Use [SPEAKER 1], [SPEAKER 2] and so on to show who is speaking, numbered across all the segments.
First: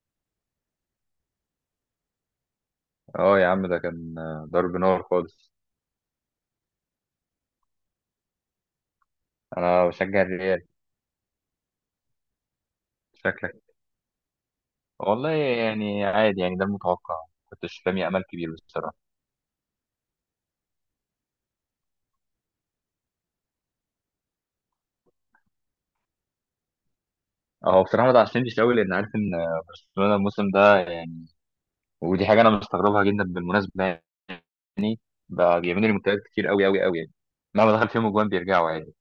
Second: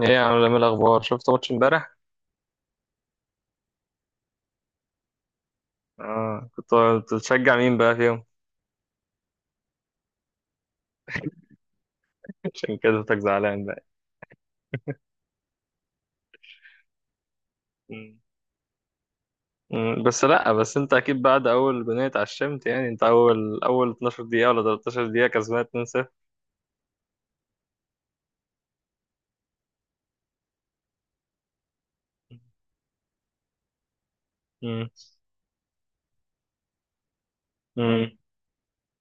[SPEAKER 1] ايه يا عم، إيه الاخبار؟ شفت ماتش امبارح؟
[SPEAKER 2] اه يا عم، ده كان ضرب نار خالص.
[SPEAKER 1] اه، كنت بتشجع مين بقى فيهم؟
[SPEAKER 2] انا بشجع الريال.
[SPEAKER 1] عشان كده صوتك
[SPEAKER 2] شكلك.
[SPEAKER 1] زعلان بقى.
[SPEAKER 2] والله يعني عادي، يعني ده المتوقع. كنتش رامي
[SPEAKER 1] مم.
[SPEAKER 2] امل كبير بصراحه.
[SPEAKER 1] مم، بس لا بس انت اكيد بعد اول بنية اتعشمت يعني انت اول 12 دقيقة ولا 13 دقيقة كسبان 2-0.
[SPEAKER 2] هو بصراحه ما اتعشمتش قوي، لان عارف ان برشلونه الموسم ده يعني. ودي حاجه انا مستغربها جدا بالمناسبه،
[SPEAKER 1] مم.
[SPEAKER 2] يعني بقى بيعملوا ريمونتادات كتير قوي قوي قوي، يعني مهما دخل فيهم
[SPEAKER 1] مم.
[SPEAKER 2] اجوان بيرجعوا عادي.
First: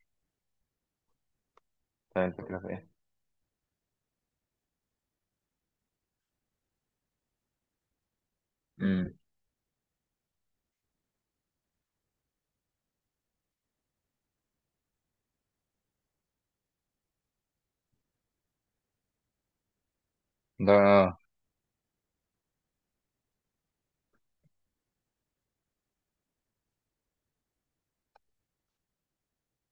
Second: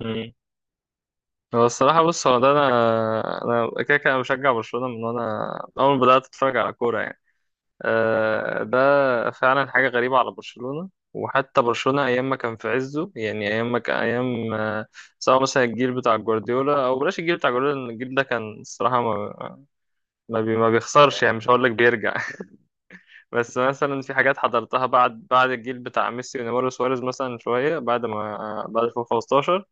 [SPEAKER 1] مم. هو الصراحة بص،
[SPEAKER 2] فاهم
[SPEAKER 1] هو ده
[SPEAKER 2] الفكره في ايه؟
[SPEAKER 1] انا كده كده أنا بشجع برشلونة من وانا اول ما بدأت اتفرج على كورة يعني. آه،
[SPEAKER 2] امم
[SPEAKER 1] ده فعلا حاجة غريبة على برشلونة. وحتى برشلونة أيام ما كان في عزه، يعني أيام ما كان أيام آه، سواء مثلا الجيل بتاع جوارديولا أو بلاش الجيل بتاع جوارديولا، لأن الجيل ده كان الصراحة ما
[SPEAKER 2] ده
[SPEAKER 1] بيخسرش، يعني مش هقول لك بيرجع. بس مثلا في حاجات حضرتها بعد الجيل بتاع ميسي ونيمار وسواريز، مثلا شوية بعد ما آه، بعد 2015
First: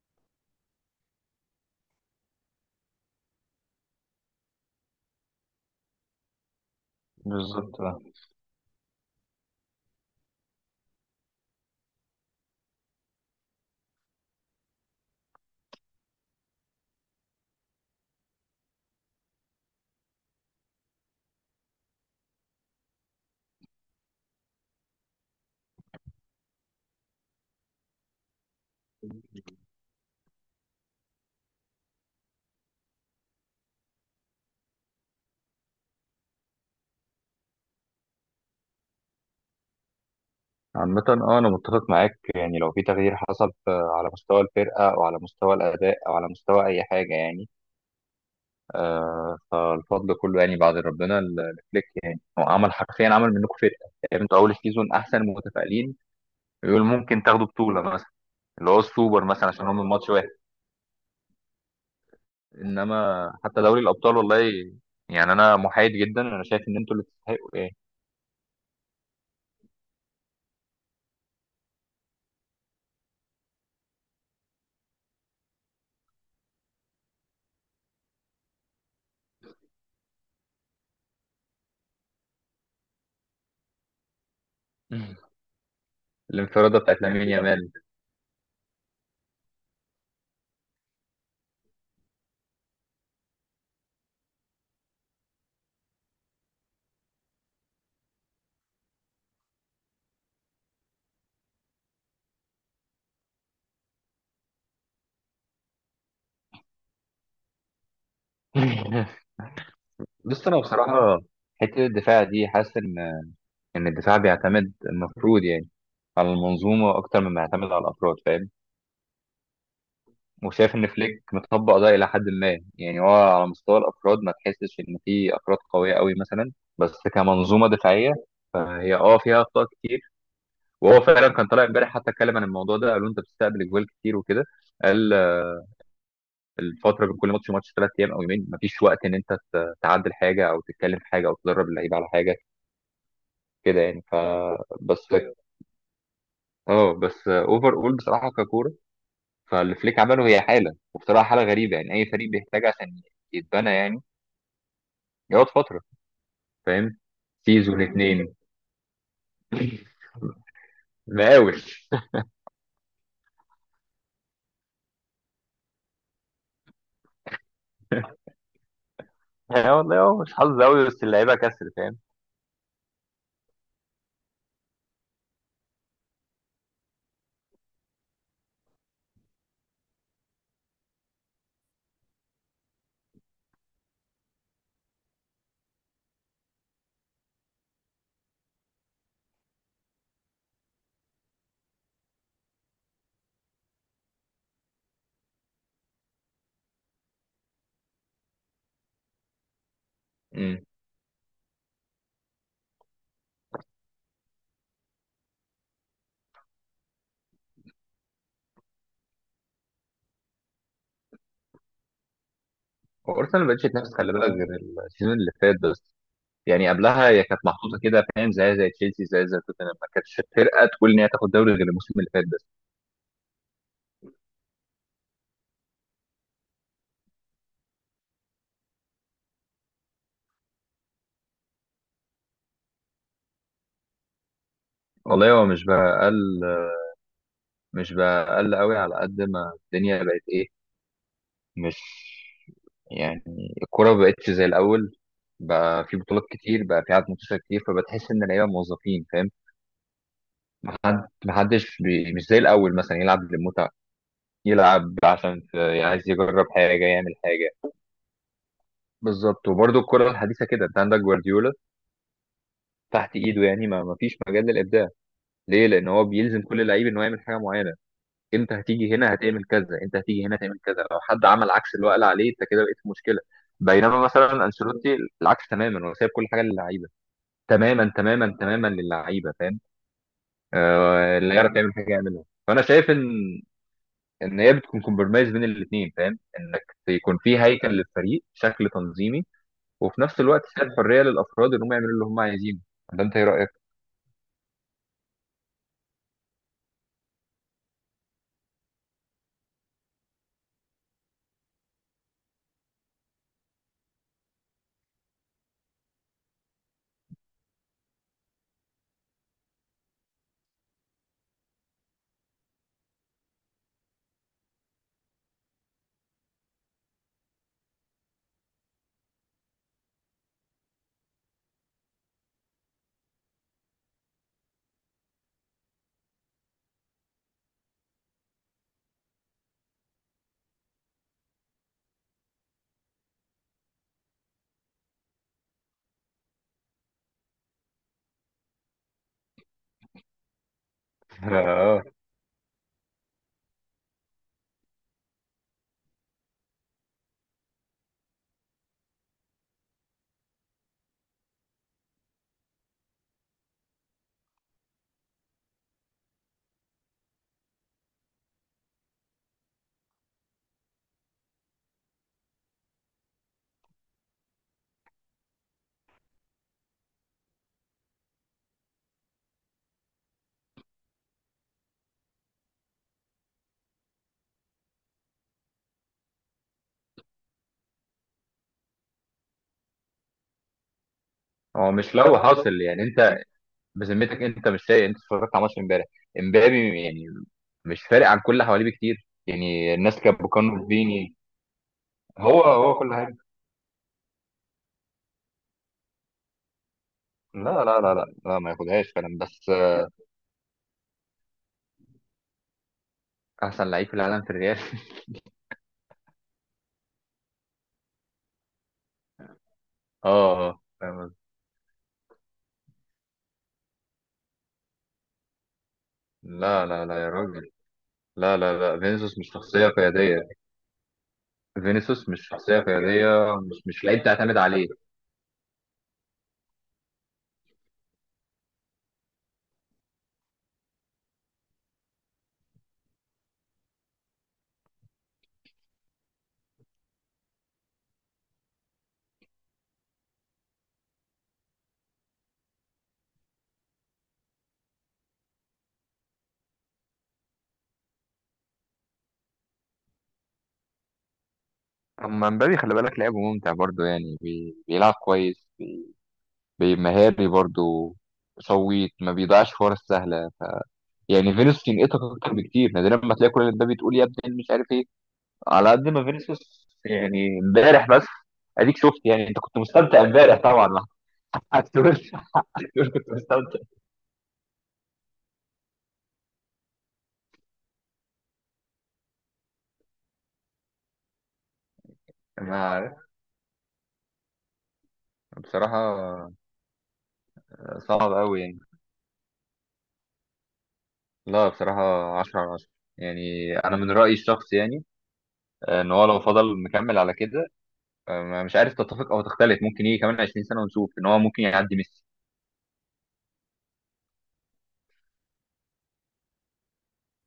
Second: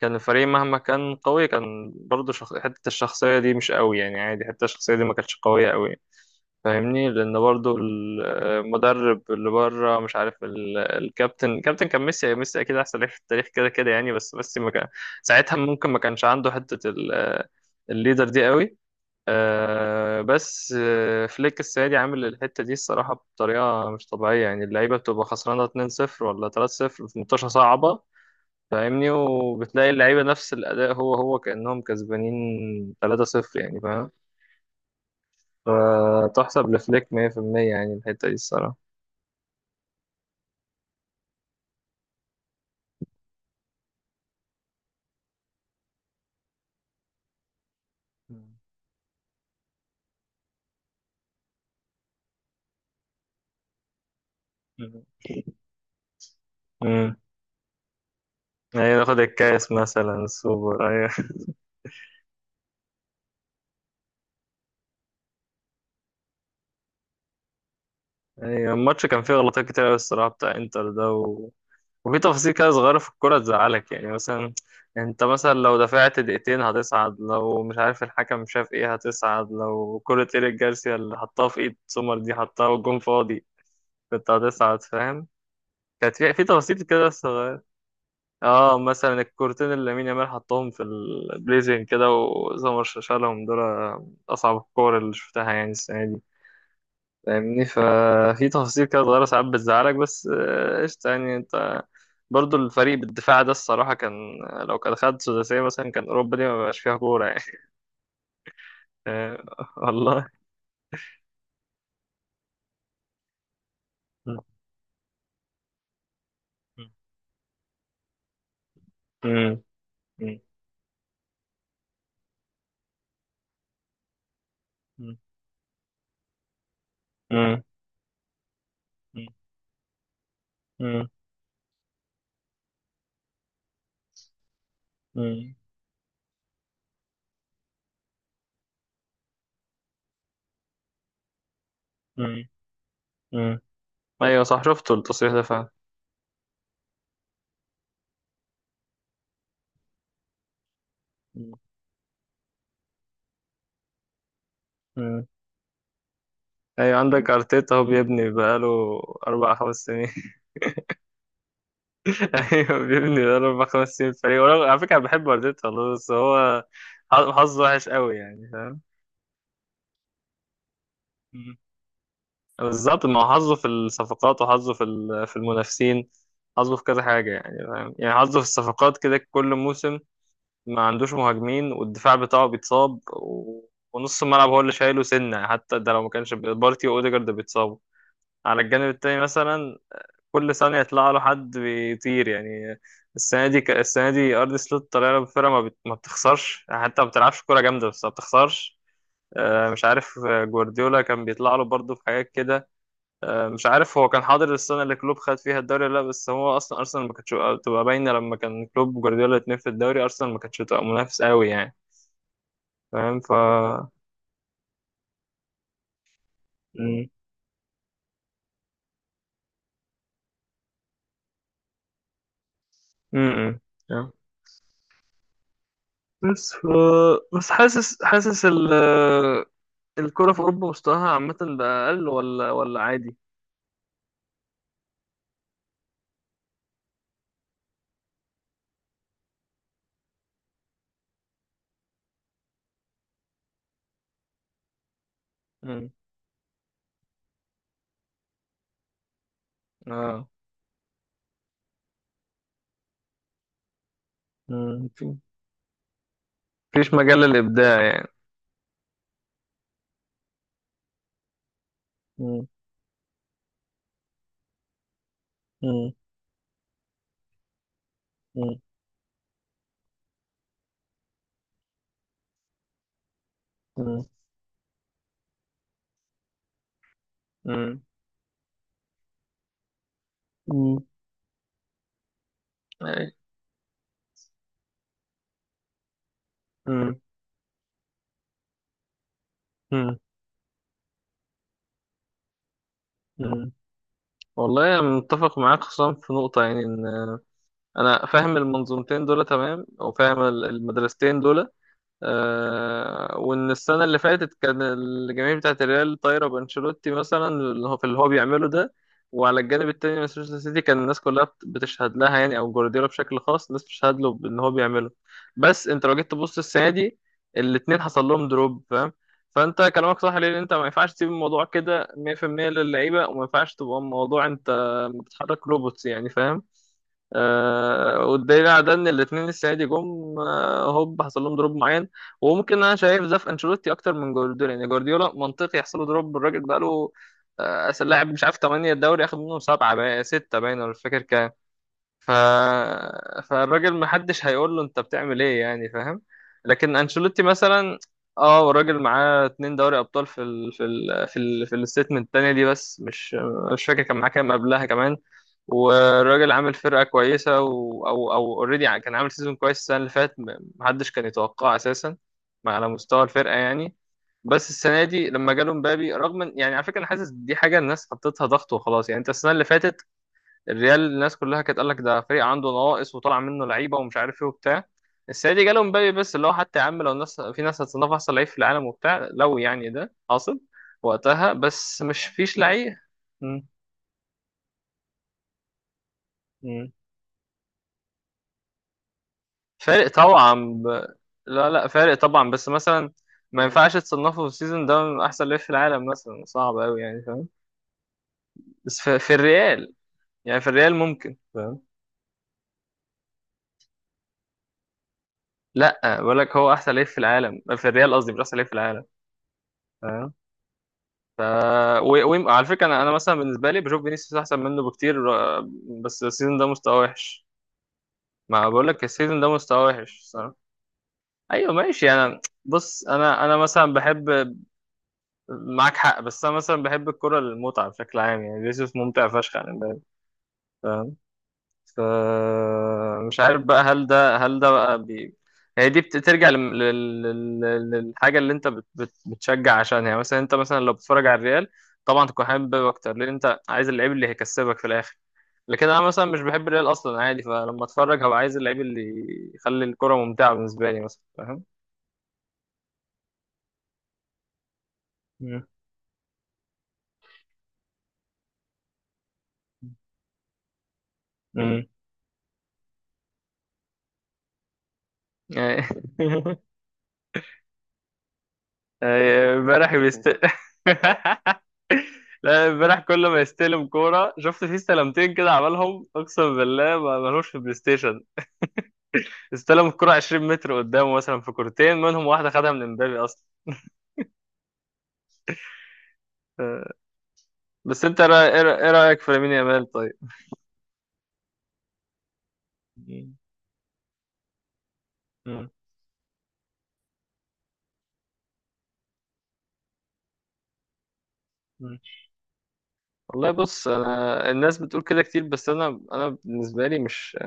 [SPEAKER 1] كان الفريق مهما كان قوي كان برضه شخ... حتة الشخصية دي مش قوي، يعني عادي، حتة الشخصية دي ما كانتش قوية قوي. فاهمني؟ لان برضو
[SPEAKER 2] بالظبط آه.
[SPEAKER 1] المدرب اللي بره مش عارف، الكابتن كان ميسي، ميسي اكيد احسن لعيب في التاريخ كده كده يعني، بس ميسي ما كان ساعتها ممكن ما كانش عنده حته الليدر دي قوي. آه، بس آه، فليك السنه دي عامل الحته دي الصراحه بطريقه مش طبيعيه، يعني اللعيبه بتبقى خسرانه 2-0 ولا 3-0 في منتشره صعبه، فاهمني؟ وبتلاقي اللعيبه نفس الاداء هو هو كانهم كسبانين 3-0 يعني. فتحسب لفليك 100% يعني الحتة دي الصراحة.
[SPEAKER 2] عامة، اه، انا متفق معاك، يعني لو في تغيير حصل على مستوى الفرقة او على مستوى الاداء او على مستوى اي حاجة يعني فالفضل كله يعني بعد ربنا لفليك، يعني هو عمل حرفيا عمل منكم فرقه، يعني انتوا اول سيزون
[SPEAKER 1] مم.
[SPEAKER 2] احسن متفائلين يقول
[SPEAKER 1] مم.
[SPEAKER 2] ممكن تاخدوا بطوله مثلا، اللي هو
[SPEAKER 1] أيوة، ناخد
[SPEAKER 2] السوبر مثلا عشان
[SPEAKER 1] الكاس
[SPEAKER 2] هم من ماتش
[SPEAKER 1] مثلا
[SPEAKER 2] واحد.
[SPEAKER 1] السوبر، أيوة.
[SPEAKER 2] انما حتى دوري الابطال، والله يعني انا محايد جدا. انا شايف ان انتوا اللي تستحقوا، ايه.
[SPEAKER 1] أيوة، الماتش كان فيه غلطات كتير أوي الصراحة بتاع إنتر ده و... وفي تفاصيل كده صغيرة في الكورة تزعلك، يعني مثلا أنت مثلا لو دفعت دقيقتين هتصعد، لو مش عارف الحكم شاف إيه هتصعد، لو كرة إيريك جارسيا اللي حطها في إيد سومر دي حطها والجون فاضي كنت هتصعد، فاهم؟ كانت في
[SPEAKER 2] الانفراده
[SPEAKER 1] تفاصيل
[SPEAKER 2] بتاعت
[SPEAKER 1] كده.
[SPEAKER 2] لامين يامال.
[SPEAKER 1] اه مثلا الكورتين اللي لامين يامال حطهم في البليزنج كده وسمر شالهم دول اصعب الكور اللي شفتها يعني السنه دي، فاهمني؟ ففي تفاصيل كده صغيره ساعات بتزعلك، بس آه، قشطه يعني انت. برضو الفريق بالدفاع ده الصراحه كان، لو كان خد سداسيه مثلا كان اوروبا دي ما بقاش فيها كوره يعني. آه، والله.
[SPEAKER 2] بص انا بصراحه، حته الدفاع دي، حاسس ان الدفاع
[SPEAKER 1] مم.
[SPEAKER 2] بيعتمد المفروض، يعني على المنظومه اكتر مما يعتمد على الافراد، فاهم.
[SPEAKER 1] مم. مم.
[SPEAKER 2] وشايف ان فليك مطبق ده الى حد ما، يعني هو على مستوى الافراد ما تحسش ان
[SPEAKER 1] مم.
[SPEAKER 2] في افراد قويه قوي مثلا، بس
[SPEAKER 1] مم.
[SPEAKER 2] كمنظومه دفاعيه فهي فيها اخطاء كتير. وهو
[SPEAKER 1] مم.
[SPEAKER 2] فعلا كان طالع امبارح، حتى اتكلم عن الموضوع ده، قالوا انت بتستقبل اجوال كتير وكده. قال آه،
[SPEAKER 1] مم.
[SPEAKER 2] الفتره بين كل ماتش وماتش 3 ايام او يومين، مفيش وقت ان انت تعدل حاجه او تتكلم في حاجه او تدرب اللعيبه على حاجه
[SPEAKER 1] مم. مم.
[SPEAKER 2] كده يعني.
[SPEAKER 1] ايوه صح، شفت
[SPEAKER 2] بس
[SPEAKER 1] التصريح ده فعلا.
[SPEAKER 2] اه بس اوفر اول بصراحه ككوره. فالفليك عمله هي حاله، وبصراحه حاله غريبه، يعني اي فريق بيحتاج عشان يتبنى يعني،
[SPEAKER 1] مم.
[SPEAKER 2] يقعد فتره،
[SPEAKER 1] ايوه،
[SPEAKER 2] فاهم،
[SPEAKER 1] عندك ارتيتا
[SPEAKER 2] سيزون
[SPEAKER 1] هو بيبني
[SPEAKER 2] اتنين،
[SPEAKER 1] بقاله اربع خمس سنين.
[SPEAKER 2] مقاول.
[SPEAKER 1] ايوه بيبني بقاله اربع خمس سنين فريق. على فكره أنا بحب ارتيتا والله، بس هو حظه وحش قوي يعني، فاهم؟
[SPEAKER 2] يعني والله هو مش حظ قوي، بس اللعيبه
[SPEAKER 1] مم.
[SPEAKER 2] كسر، فاهم.
[SPEAKER 1] بالظبط، ما هو حظه في الصفقات، وحظه في المنافسين، حظه في كذا حاجه يعني، فاهم يعني؟ حظه في الصفقات كده كل موسم ما عندوش مهاجمين، والدفاع بتاعه بيتصاب و... ونص الملعب هو اللي شايله سنه، حتى ده لو ما كانش بارتي واوديجارد بيتصابوا على الجانب التاني مثلا كل ثانية يطلع له حد بيطير يعني. السنة دي أرض سلوت طالع له بفرقة ما بتخسرش، يعني حتى ما بتلعبش كورة جامدة بس ما بتخسرش. آه، مش عارف آه،
[SPEAKER 2] امم
[SPEAKER 1] جوارديولا كان بيطلع له برضه في حاجات كده. آه، مش عارف هو كان حاضر السنة اللي كلوب خد فيها الدوري ولا لا، بس هو أصلا أرسنال ما كانتش تبقى باينة، لما كان كلوب وجوارديولا الاتنين في الدوري أرسنال ما كانتش تبقى منافس قوي يعني، فاهم؟
[SPEAKER 2] وارسنال ما بقتش تنافس، خلي بالك، غير السيزون اللي فات بس. يعني
[SPEAKER 1] م-
[SPEAKER 2] قبلها هي كانت محطوطه كده، فاهم، زي تشيلسي، زي توتنهام، ما كانتش فرقه تقول ان هي تاخد دوري غير الموسم اللي فات بس.
[SPEAKER 1] م- م. بس ف... بس حاسس، حاسس ال الكرة في أوروبا مستواها عامة بقى أقل ولا ولا عادي؟
[SPEAKER 2] والله هو مش بقى قل، مش بقى قل قوي، على قد ما الدنيا بقت ايه. مش يعني، الكوره ما بقتش زي الاول، بقى
[SPEAKER 1] مم.
[SPEAKER 2] في بطولات كتير، بقى في عدد منتشر كتير، فبتحس ان اللعيبه موظفين، فاهم.
[SPEAKER 1] اه.
[SPEAKER 2] حد، محدش، مش زي الأول مثلا يلعب للمتعة،
[SPEAKER 1] مم.
[SPEAKER 2] يلعب عشان عايز يجرب حاجة،
[SPEAKER 1] مفيش
[SPEAKER 2] يعمل
[SPEAKER 1] مجال
[SPEAKER 2] حاجة.
[SPEAKER 1] للإبداع يعني.
[SPEAKER 2] بالظبط، وبرضه الكرة الحديثة كده، انت عندك جوارديولا
[SPEAKER 1] مم.
[SPEAKER 2] تحت ايده، يعني ما فيش مجال للإبداع. ليه؟ لأن
[SPEAKER 1] مم.
[SPEAKER 2] هو بيلزم كل لعيب إن هو يعمل حاجة معينة. انت
[SPEAKER 1] مم.
[SPEAKER 2] هتيجي هنا هتعمل كذا، انت هتيجي هنا هتعمل كذا، لو حد عمل عكس اللي هو قال عليه، انت كده بقيت في مشكلة. بينما
[SPEAKER 1] مم.
[SPEAKER 2] مثلا انشيلوتي العكس تماما، هو سايب كل حاجة للعيبة،
[SPEAKER 1] مم.
[SPEAKER 2] تماما تماما تماما للعيبة، فاهم.
[SPEAKER 1] مم.
[SPEAKER 2] اللي يعرف يعمل حاجة يعملها، فأنا شايف إن
[SPEAKER 1] أي.
[SPEAKER 2] ان هي بتكون كومبرمايز بين الاثنين، فاهم، انك
[SPEAKER 1] مم.
[SPEAKER 2] يكون في هيكل للفريق، شكل تنظيمي،
[SPEAKER 1] مم.
[SPEAKER 2] وفي نفس الوقت فيها الحريه للافراد انهم يعملوا اللي هم عايزينه. ده انت ايه رايك؟
[SPEAKER 1] مم. والله أنا متفق معاك، خصوصا في نقطة يعني إن أنا فاهم المنظومتين دول تمام، أو فاهم المدرستين دول. آه، وان السنه اللي فاتت كان الجماهير بتاعه الريال طايره بانشيلوتي مثلا، اللي هو في اللي هو بيعمله ده. وعلى الجانب التاني مانشستر سيتي كان الناس كلها بتشهد لها يعني، او جوارديولا بشكل خاص الناس بتشهد له بان هو بيعمله. بس انت لو جيت تبص السنه دي الاتنين حصل لهم دروب، فاهم؟ فانت كلامك صح، ليه؟ انت ما ينفعش تسيب الموضوع كده 100% للعيبه، وما ينفعش تبقى الموضوع انت بتحرك روبوتس يعني، فاهم؟ آه، والدليل على ده ان الاثنين السنه دي جم آه، هوب حصل لهم دروب معين. وممكن انا شايف ده في انشيلوتي اكتر من جوارديولا، يعني جوارديولا منطقي يحصل له دروب، الراجل بقى له آه، اصل لاعب مش عارف 8 الدوري، اخد منهم 7، بقى 6 باين، ولا مش فاكر.
[SPEAKER 2] اه،
[SPEAKER 1] ف... فالراجل محدش هيقول له انت بتعمل ايه يعني، فاهم؟ لكن انشيلوتي مثلا اه، والراجل معاه اتنين دوري ابطال في الستمنت التانية دي، بس مش فاكر كان معاه كام قبلها كمان. والراجل عامل فرقة كويسة و... او او اوريدي كان عامل سيزون كويس السنة اللي فاتت، محدش كان يتوقعه اساسا على مستوى الفرقة يعني. بس السنة دي لما جاله مبابي، رغم يعني على فكرة انا حاسس دي حاجة الناس حطيتها ضغط وخلاص، يعني انت السنة اللي فاتت الريال الناس كلها كانت قال لك ده فريق عنده نواقص وطلع منه لعيبه ومش عارف ايه وبتاع. السنه دي جاله مبابي، بس اللي هو حتى يا عم لو الناس، في ناس هتصنف احسن لعيب في العالم وبتاع، لو يعني ده حاصل وقتها،
[SPEAKER 2] هو
[SPEAKER 1] بس
[SPEAKER 2] مش
[SPEAKER 1] مش
[SPEAKER 2] لو
[SPEAKER 1] فيش
[SPEAKER 2] حاصل؟
[SPEAKER 1] لعيب.
[SPEAKER 2] يعني انت
[SPEAKER 1] مم.
[SPEAKER 2] بذمتك، انت مش سايق؟ انت اتفرجت على ماتش امبارح،
[SPEAKER 1] مم.
[SPEAKER 2] امبابي يعني مش فارق عن كل اللي حواليه بكتير، يعني
[SPEAKER 1] فارق
[SPEAKER 2] الناس كانت
[SPEAKER 1] طبعا. ب...
[SPEAKER 2] بوكانو فيني.
[SPEAKER 1] لا لا، فارق طبعا،
[SPEAKER 2] هو
[SPEAKER 1] بس
[SPEAKER 2] هو
[SPEAKER 1] مثلا
[SPEAKER 2] كل حاجه.
[SPEAKER 1] ما ينفعش تصنفه في السيزون ده من احسن لعيب في العالم مثلا، صعب قوي يعني، فاهم؟
[SPEAKER 2] لا لا لا لا لا، ما
[SPEAKER 1] بس
[SPEAKER 2] ياخدهاش
[SPEAKER 1] في
[SPEAKER 2] فعلا، بس
[SPEAKER 1] الريال، يعني في الريال ممكن، فاهم؟
[SPEAKER 2] احسن لعيب في العالم في الريال.
[SPEAKER 1] لا بقول لك هو احسن لعيب في العالم في الريال، قصدي مش احسن لعيب في العالم،
[SPEAKER 2] اه،
[SPEAKER 1] فاهم؟
[SPEAKER 2] آه، فاهم قصدي؟
[SPEAKER 1] ف... على فكره انا مثلا بالنسبه لي بشوف فينيسيوس احسن منه بكتير. آه، بس السيزون ده
[SPEAKER 2] لا
[SPEAKER 1] مستواه
[SPEAKER 2] لا لا يا
[SPEAKER 1] وحش.
[SPEAKER 2] راجل، لا
[SPEAKER 1] ما
[SPEAKER 2] لا
[SPEAKER 1] بقول
[SPEAKER 2] لا،
[SPEAKER 1] لك
[SPEAKER 2] فينيسيوس
[SPEAKER 1] السيزون ده
[SPEAKER 2] مش
[SPEAKER 1] مستواه
[SPEAKER 2] شخصيه
[SPEAKER 1] وحش
[SPEAKER 2] قياديه.
[SPEAKER 1] صراحه. ايوه ماشي.
[SPEAKER 2] فينيسيوس
[SPEAKER 1] انا
[SPEAKER 2] مش شخصية
[SPEAKER 1] بص انا
[SPEAKER 2] قيادية،
[SPEAKER 1] انا
[SPEAKER 2] مش
[SPEAKER 1] مثلا
[SPEAKER 2] مش لعيب
[SPEAKER 1] بحب،
[SPEAKER 2] تعتمد عليه.
[SPEAKER 1] معاك حق، بس انا مثلا بحب الكره المتعه بشكل عام يعني، فينيسيوس ممتع فشخ يعني. فمش عارف بقى، هل ده بقى هي دي بترجع للحاجة اللي انت بتشجع عشانها، يعني مثلا انت مثلا لو بتتفرج على الريال طبعا تكون حابب بيب اكتر لان انت عايز اللعيب اللي هيكسبك في الاخر، لكن انا مثلا مش بحب الريال اصلا عادي، فلما اتفرج هبقى عايز اللعيب اللي يخلي الكرة ممتعة بالنسبة لي مثلا، فاهم؟
[SPEAKER 2] اما مبابي، خلي بالك، لعبه ممتع برضه، يعني بيلعب
[SPEAKER 1] مم.
[SPEAKER 2] كويس، مهاري برضه، شويت ما بيضيعش فرص سهله. يعني
[SPEAKER 1] امم.
[SPEAKER 2] فينيسيوس ينقطك اكتر بكتير، نادرا ما تلاقي كل اللي مبابي تقول يا ابني مش عارف ايه، على قد ما فينيسيوس. يعني امبارح بس، اديك شفت، يعني
[SPEAKER 1] آه،
[SPEAKER 2] انت كنت
[SPEAKER 1] امبارح
[SPEAKER 2] مستمتع
[SPEAKER 1] بيست.
[SPEAKER 2] امبارح طبعا. ما هتقولش؟
[SPEAKER 1] لا، امبارح
[SPEAKER 2] هتقول
[SPEAKER 1] كل
[SPEAKER 2] كنت
[SPEAKER 1] ما
[SPEAKER 2] مستمتع.
[SPEAKER 1] يستلم كورة شفت فيه استلمتين كده عملهم، اقسم بالله ما ملوش في البلاي ستيشن. استلم الكورة 20 متر قدامه مثلا، في كورتين منهم واحدة خدها
[SPEAKER 2] ما
[SPEAKER 1] من امبابي
[SPEAKER 2] عارف
[SPEAKER 1] اصلا.
[SPEAKER 2] بصراحة.
[SPEAKER 1] آه، بس انت
[SPEAKER 2] صعب قوي يعني.
[SPEAKER 1] إيه رأيك في لامين يامال طيب؟
[SPEAKER 2] لا بصراحة 10/10.
[SPEAKER 1] مم.
[SPEAKER 2] يعني أنا من رأيي الشخصي، يعني ان هو لو فضل مكمل على كده، مش عارف تتفق او تختلف، ممكن يجي كمان 20 سنه ونشوف ان هو ممكن يعدي
[SPEAKER 1] مم.
[SPEAKER 2] ميسي.
[SPEAKER 1] والله بص، انا الناس بتقول كده كتير، بس انا بالنسبه لي مش،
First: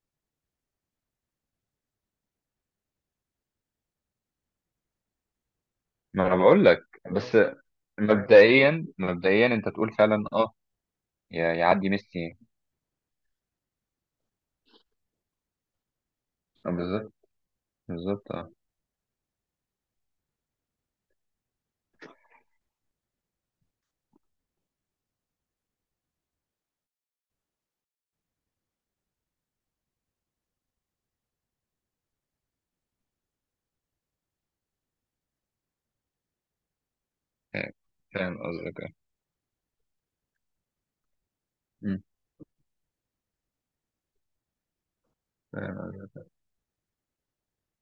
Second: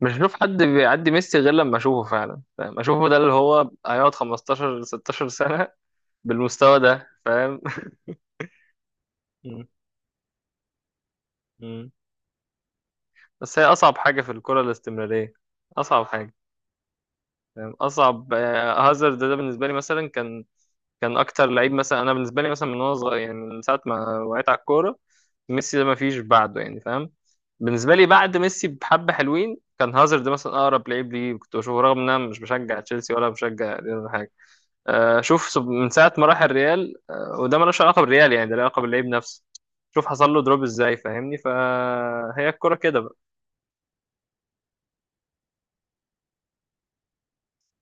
[SPEAKER 1] مش بشوف حد بيعدي ميسي غير لما اشوفه فعلا، فاهم؟ اشوفه ده اللي هو هيقعد 15 16 سنه
[SPEAKER 2] ما انا بقول
[SPEAKER 1] بالمستوى
[SPEAKER 2] لك
[SPEAKER 1] ده،
[SPEAKER 2] بس.
[SPEAKER 1] فاهم؟
[SPEAKER 2] مبدئيا مبدئيا
[SPEAKER 1] مم.
[SPEAKER 2] انت تقول فعلا اه، يعدي
[SPEAKER 1] مم.
[SPEAKER 2] ميسي،
[SPEAKER 1] بس هي اصعب حاجه في الكره الاستمراريه، اصعب حاجه.
[SPEAKER 2] آه، بالظبط.
[SPEAKER 1] فاهم؟
[SPEAKER 2] بالظبط،
[SPEAKER 1] اصعب
[SPEAKER 2] اه،
[SPEAKER 1] آه، هازارد ده بالنسبه لي مثلا كان كان اكتر لعيب مثلا انا بالنسبه لي مثلا من وانا صغير، يعني من ساعه ما وقعت على الكوره ميسي ده ما فيش بعده يعني، فاهم؟ بالنسبه لي بعد ميسي بحبه حلوين كان هازارد مثلا اقرب لعيب ليه كنت بشوفه، رغم ان انا مش بشجع تشيلسي ولا بشجع ريال ولا حاجه. آه، شوف من ساعه ما راح الريال آه، وده ملوش علاقه بالريال
[SPEAKER 2] فاهم
[SPEAKER 1] يعني، ده له علاقه
[SPEAKER 2] قصدك آه.
[SPEAKER 1] باللعيب نفسه. شوف حصل له دروب ازاي، فاهمني؟ فهي الكرة كده بقى.
[SPEAKER 2] مم.